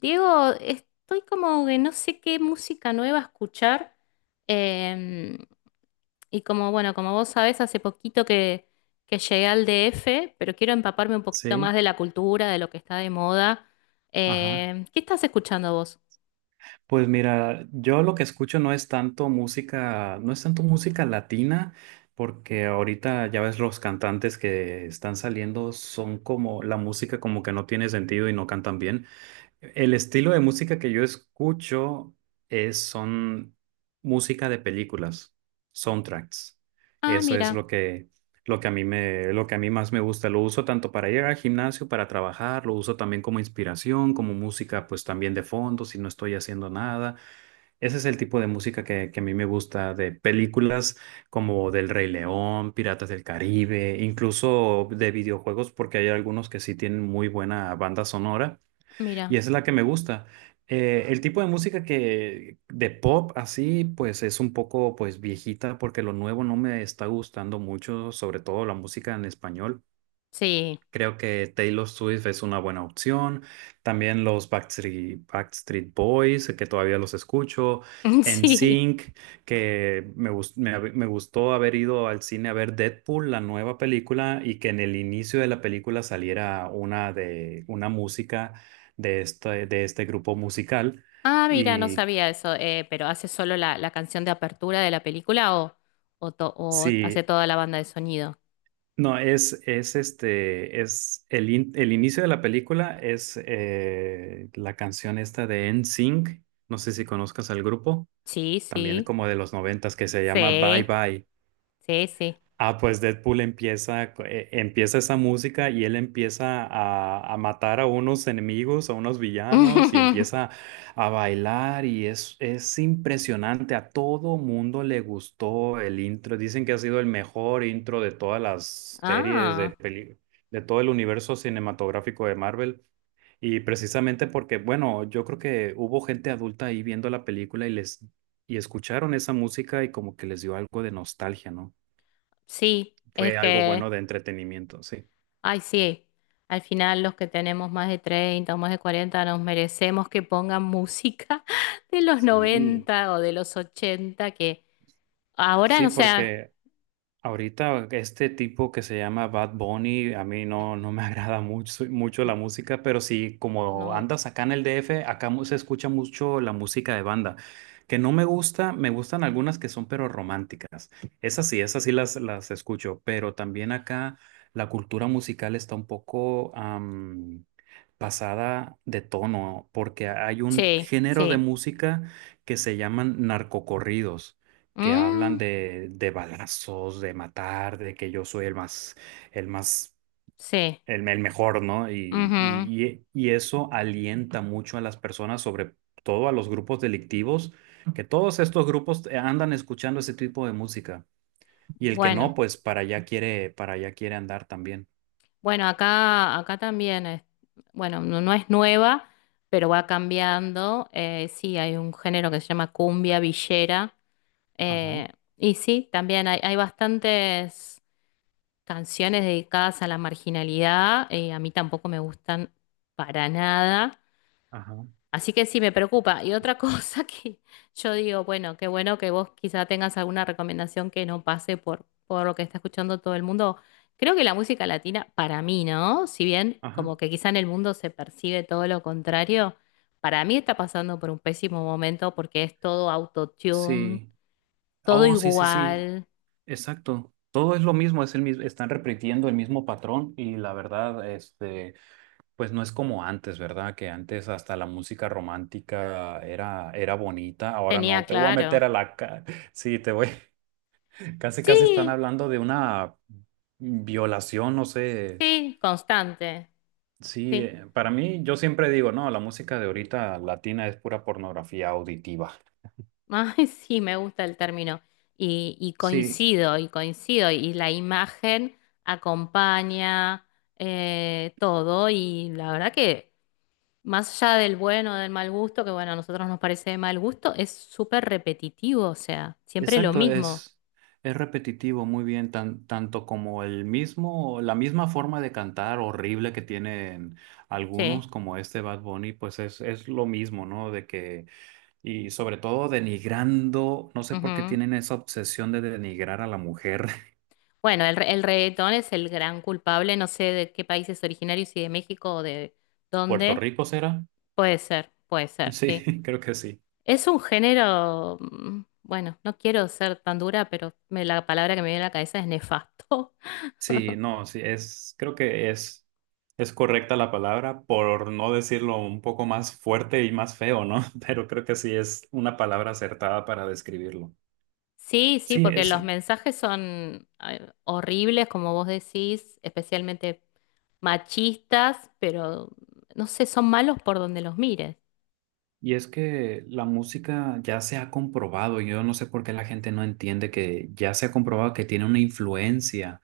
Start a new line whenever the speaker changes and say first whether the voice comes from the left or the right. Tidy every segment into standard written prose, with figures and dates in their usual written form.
left: Diego, estoy como que no sé qué música nueva escuchar. em, y como, bueno, como vos sabés, que llegué al DF, pero quiero empaparme un poquito más
right: Sí,
left: de la cultura, de lo que está de moda.
right: ajá.
left: ¿Qué estás escuchando vos?
right: Pues mira, yo lo que escucho no es tanto música, no es tanto música latina, porque ahorita ya ves los cantantes que están saliendo son como la música como que no tiene sentido y no cantan bien. El estilo de música que yo escucho es, son música de películas, soundtracks.
left: Ah,
right: Eso es
left: mira,
right: lo que a mí me, lo que a mí más me gusta. Lo uso tanto para ir al gimnasio, para trabajar, lo uso también como inspiración, como música, pues también de fondo, si no estoy haciendo nada. Ese es el tipo de música que a mí me gusta de películas como del Rey León, Piratas del Caribe, incluso de videojuegos, porque hay algunos que sí tienen muy buena banda sonora y
left: mira.
right: esa es la que me gusta. El tipo de música que de pop así, pues es un poco pues viejita porque lo nuevo no me está gustando mucho, sobre todo la música en español.
left: Sí,
right: Creo que Taylor Swift es una buena opción. También los Backstreet, Backstreet Boys, que todavía los escucho.
left: sí.
right: NSYNC, que me gustó haber ido al cine a ver Deadpool, la nueva película, y que en el inicio de la película saliera una, de, una música de este grupo musical.
left: Ah, mira, no
right: Y
left: sabía eso. Pero ¿hace solo la canción de apertura de la película o, o hace
right: sí.
left: toda la banda de sonido?
right: No, es este, es el, el inicio de la película es la canción esta de NSYNC. No sé si conozcas al grupo,
left: Sí,
right: también
left: sí.
right: como de los noventas, que se llama Bye
left: Sí,
right: Bye.
left: sí, sí.
right: Ah, pues Deadpool empieza, empieza esa música y él empieza a matar a unos enemigos, a unos villanos y empieza a bailar y es impresionante. A todo mundo le gustó el intro. Dicen que ha sido el mejor intro de todas las series de
left: Ah,
right: peli, de todo el universo cinematográfico de Marvel. Y precisamente porque, bueno, yo creo que hubo gente adulta ahí viendo la película y les y escucharon esa música y como que les dio algo de nostalgia, ¿no?
left: sí, es
right: Fue algo bueno
left: que,
right: de entretenimiento, sí.
left: ay, sí, al final los que tenemos más de 30 o más de 40 nos merecemos que pongan música de los
right: Sí,
left: 90 o de los 80 que ahora,
right: sí,
left: no sea,
right: porque ahorita este tipo que se llama Bad Bunny, a mí no, no me agrada mucho, mucho la
left: n-
right: música, pero sí, como
left: no,
right: andas acá en el DF, acá se escucha mucho la música de banda, que no me gusta, me gustan algunas que son pero románticas. Esas sí las escucho, pero también acá la cultura musical está un poco pasada de tono, porque hay un
left: sí,
right: género de
left: sí,
right: música que se llaman narcocorridos que hablan
left: mm,
right: de balazos, de matar, de que yo soy el más, el más,
left: sí,
right: el mejor, ¿no? Y,
left: ujú.
right: y, y y eso alienta mucho a las personas, sobre todo a los grupos delictivos, que todos estos grupos andan escuchando ese tipo de música. Y el que no,
left: Bueno,
right: pues para allá quiere andar también.
left: bueno, acá, acá también es, bueno, no, no es nueva, pero va cambiando, sí, hay un género que se llama cumbia villera.
right: Ajá,
left: Eh, y sí, también hay bastantes canciones dedicadas a la marginalidad. A mí tampoco me gustan para nada.
right: ajá,
left: Así que sí, me preocupa. Y otra cosa que yo digo, bueno, qué bueno que vos quizá tengas alguna recomendación que no pase por lo que está escuchando todo el mundo. Creo que la música latina, para mí, ¿no? Si bien como
right: ajá.
left: que quizá en el mundo se percibe todo lo contrario, para mí está pasando por un pésimo momento porque es todo autotune,
right: Sí.
left: todo
right: Oh, sí, sí, sí.
left: igual.
right: Exacto. Todo es lo mismo, es el mismo, están repitiendo el mismo patrón y la verdad, este, pues no es como antes, ¿verdad? Que antes hasta la música romántica era, era bonita, ahora
left: Tenía
right: no, te voy a meter
left: claro.
right: a la... ca- Sí, te voy... Casi, casi están
left: Sí,
right: hablando de una violación, no sé.
left: sí, constante.
right: Sí,
left: Sí.
right: para mí yo siempre digo, no, la música de ahorita latina es pura pornografía auditiva.
left: Ay, sí, me gusta el término. Y
right: Sí,
left: coincido, y coincido. Y la imagen acompaña todo. Y la verdad que, más allá del bueno o del mal gusto, que bueno, a nosotros nos parece de mal gusto, es súper repetitivo. O sea, siempre lo
right: exacto,
left: mismo.
right: es repetitivo, muy bien, tanto como el mismo, la misma forma de cantar horrible que tienen algunos,
left: Sí.
right: como este Bad Bunny, pues es lo mismo, ¿no? De que, y sobre todo denigrando, no sé por qué
left: Ujú.
right: tienen esa obsesión de denigrar a la mujer.
left: Bueno, el reggaetón es el gran culpable. No sé de qué país es originario, si de México o de
right: ¿Puerto
left: dónde.
right: Rico será?
left: Puede ser,
right: Sí,
left: sí.
right: creo que sí.
left: Es un género, mm, bueno, no quiero ser tan dura, pero la palabra que me viene a la cabeza es nefasto.
right: Sí, no, sí, es, creo que es correcta la palabra, por no decirlo un poco más fuerte y más feo, ¿no? Pero creo que sí es una palabra acertada para describirlo.
left: Sí, sí,
right: Sí,
left: porque
right: es,
left: los mensajes son horribles, como vos decís, especialmente machistas, pero no sé, son malos por donde los mires.
right: y es que la música ya se ha comprobado, yo no sé por qué la gente no entiende que ya se ha comprobado que tiene una influencia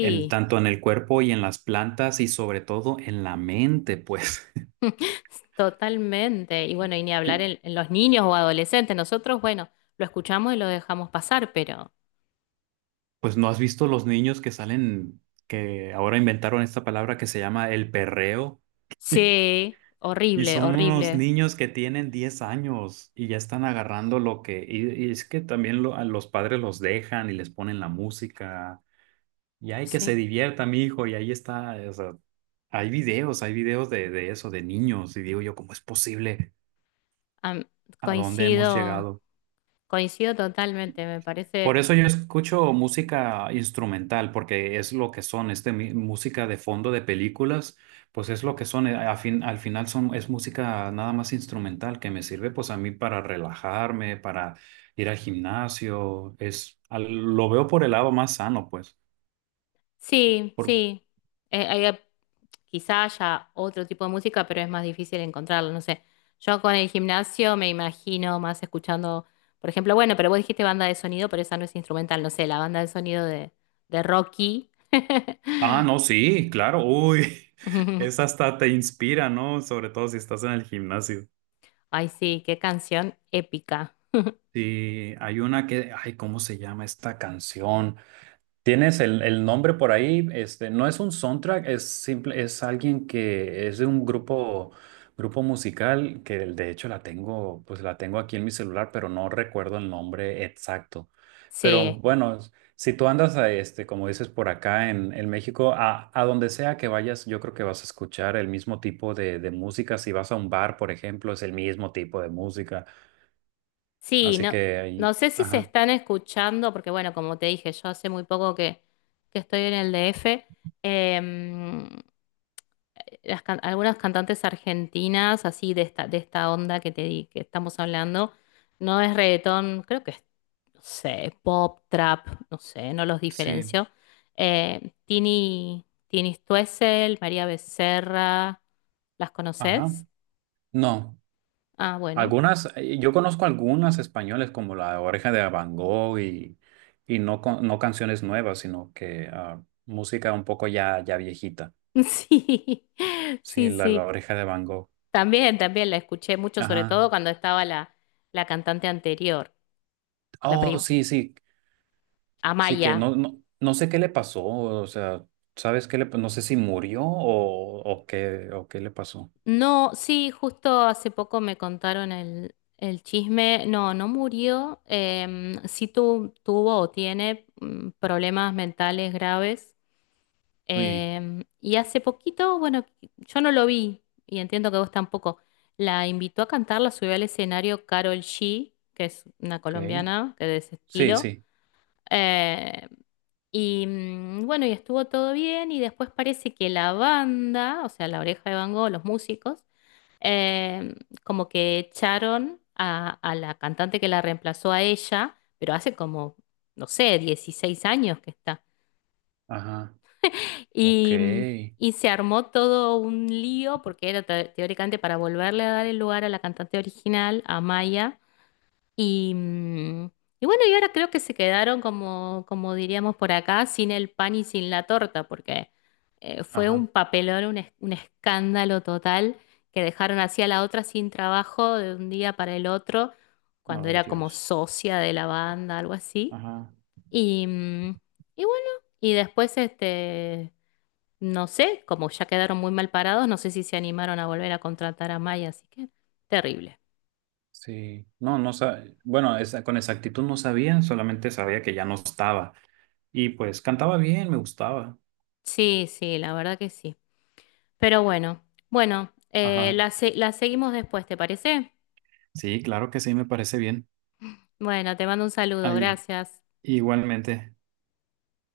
right: en tanto en el cuerpo y en las plantas y sobre todo en la mente, pues.
left: totalmente. Y bueno, y ni hablar en los niños o adolescentes. Nosotros, bueno, lo escuchamos y lo dejamos pasar, pero
right: Pues no has visto los niños que salen, que ahora inventaron esta palabra que se llama el perreo.
left: sí,
right: Y
left: horrible,
right: son unos
left: horrible.
right: niños que tienen 10 años y ya están agarrando lo que... Y, y es que también a los padres los dejan y les ponen la música. Y hay que se
left: Sí.
right: divierta, mi hijo. Y ahí está, o sea, hay videos de eso, de niños. Y digo yo, ¿cómo es posible?
left: Am-
right: ¿A dónde hemos
left: Coincido,
right: llegado?
left: coincido totalmente, me
right: Por
left: parece.
right: eso yo escucho música instrumental, porque es lo que son, este, música de fondo de películas, pues es lo que son, al final son, es música nada más instrumental que me sirve pues a mí para relajarme, para ir al gimnasio, es, lo veo por el lado más sano, pues.
left: Sí,
right: Por,
left: sí. Eh, hay- Quizá haya otro tipo de música, pero es más difícil encontrarlo, no sé. Yo con el gimnasio me imagino más escuchando, por ejemplo, bueno, pero vos dijiste banda de sonido, pero esa no es instrumental, no sé, la banda de sonido de Rocky.
right: ah, no, sí, claro, uy, es hasta te inspira, ¿no? Sobre todo si estás en el gimnasio.
left: Ay, sí, qué canción épica.
right: Sí, hay una que, ay, ¿cómo se llama esta canción? Tienes el nombre por ahí, este, no es un soundtrack, es simple, es alguien que es de un grupo, grupo musical que de hecho la tengo, pues la tengo aquí en mi celular, pero no recuerdo el nombre exacto. Pero
left: Sí,
right: bueno, si tú andas a este, como dices, por acá en México, a donde sea que vayas, yo creo que vas a escuchar el mismo tipo de música. Si vas a un bar, por ejemplo, es el mismo tipo de música.
left: sí,
right: Así
left: no,
right: que ahí,
left: no sé si se
right: ajá,
left: están escuchando, porque bueno, como te dije, yo hace muy poco que estoy en el DF. em, las algunas cantantes argentinas, así de esta onda que te di, que estamos hablando, no es reggaetón, creo que es, no sé, pop, trap, no sé, no los
right: sí.
left: diferencio. Tini, Tini Stoessel, María Becerra, ¿las
right: Ajá,
left: conoces?
right: no.
left: Ah, bueno.
right: Algunas, yo conozco algunas españoles como La Oreja de Van Gogh y no, no canciones nuevas, sino que ah, música un poco ya, ya viejita.
left: Sí,
right: Sí,
left: sí,
right: la, La
left: sí.
right: Oreja de Van Gogh.
left: También, también la escuché mucho, sobre
right: Ajá.
left: todo cuando estaba la cantante anterior, la
right: Oh,
left: prim-
right: sí, sí. Sí que
left: Amaya.
right: no, no, no sé qué le pasó. O sea, ¿sabes qué no sé si murió o qué le pasó.
left: No, sí, justo hace poco me contaron el chisme. No, no murió. Sí tuvo o tiene mm, problemas mentales graves.
right: Uy,
left: Y hace poquito, bueno, yo no lo vi y entiendo que vos tampoco. La invitó a cantar, la subió al escenario Carol G, que es una
right: ok.
left: colombiana que de ese
right: Sí,
left: estilo.
right: sí.
left: Eh, Y mm, bueno, y estuvo todo bien y después parece que la banda, o sea, la Oreja de Van Gogh, los músicos, em, como que echaron a la cantante que la reemplazó a ella, pero hace como, no sé, 16 años que está.
right: Ajá. Ok.
left: Y, mm, y se armó todo un lío porque era teóricamente para volverle a dar el lugar a la cantante original, a Maya y, mm, y bueno, y ahora creo que se quedaron como, como diríamos por acá, sin el pan y sin la torta, porque fue
right: Ajá.
left: un papelón, un escándalo total, que dejaron así a la otra sin trabajo de un día para el otro, cuando
right: Ay,
left: era como
right: Dios.
left: socia de la banda, algo así.
right: Ajá.
left: Y, mm, y bueno, y después, este, no sé, como ya quedaron muy mal parados, no sé si se animaron a volver a contratar a Maya, así que terrible.
right: Sí, no, no sabía, bueno, esa, con exactitud no sabía, solamente sabía que ya no estaba. Y pues cantaba bien, me gustaba.
left: Sí, sí, la verdad que sí. Pero bueno, bueno,
right: Ajá.
left: la seguimos después, ¿te parece?
right: Sí, claro que sí, me parece bien.
left: Bueno, te mando un saludo,
right: Ahí,
left: gracias.
right: igualmente.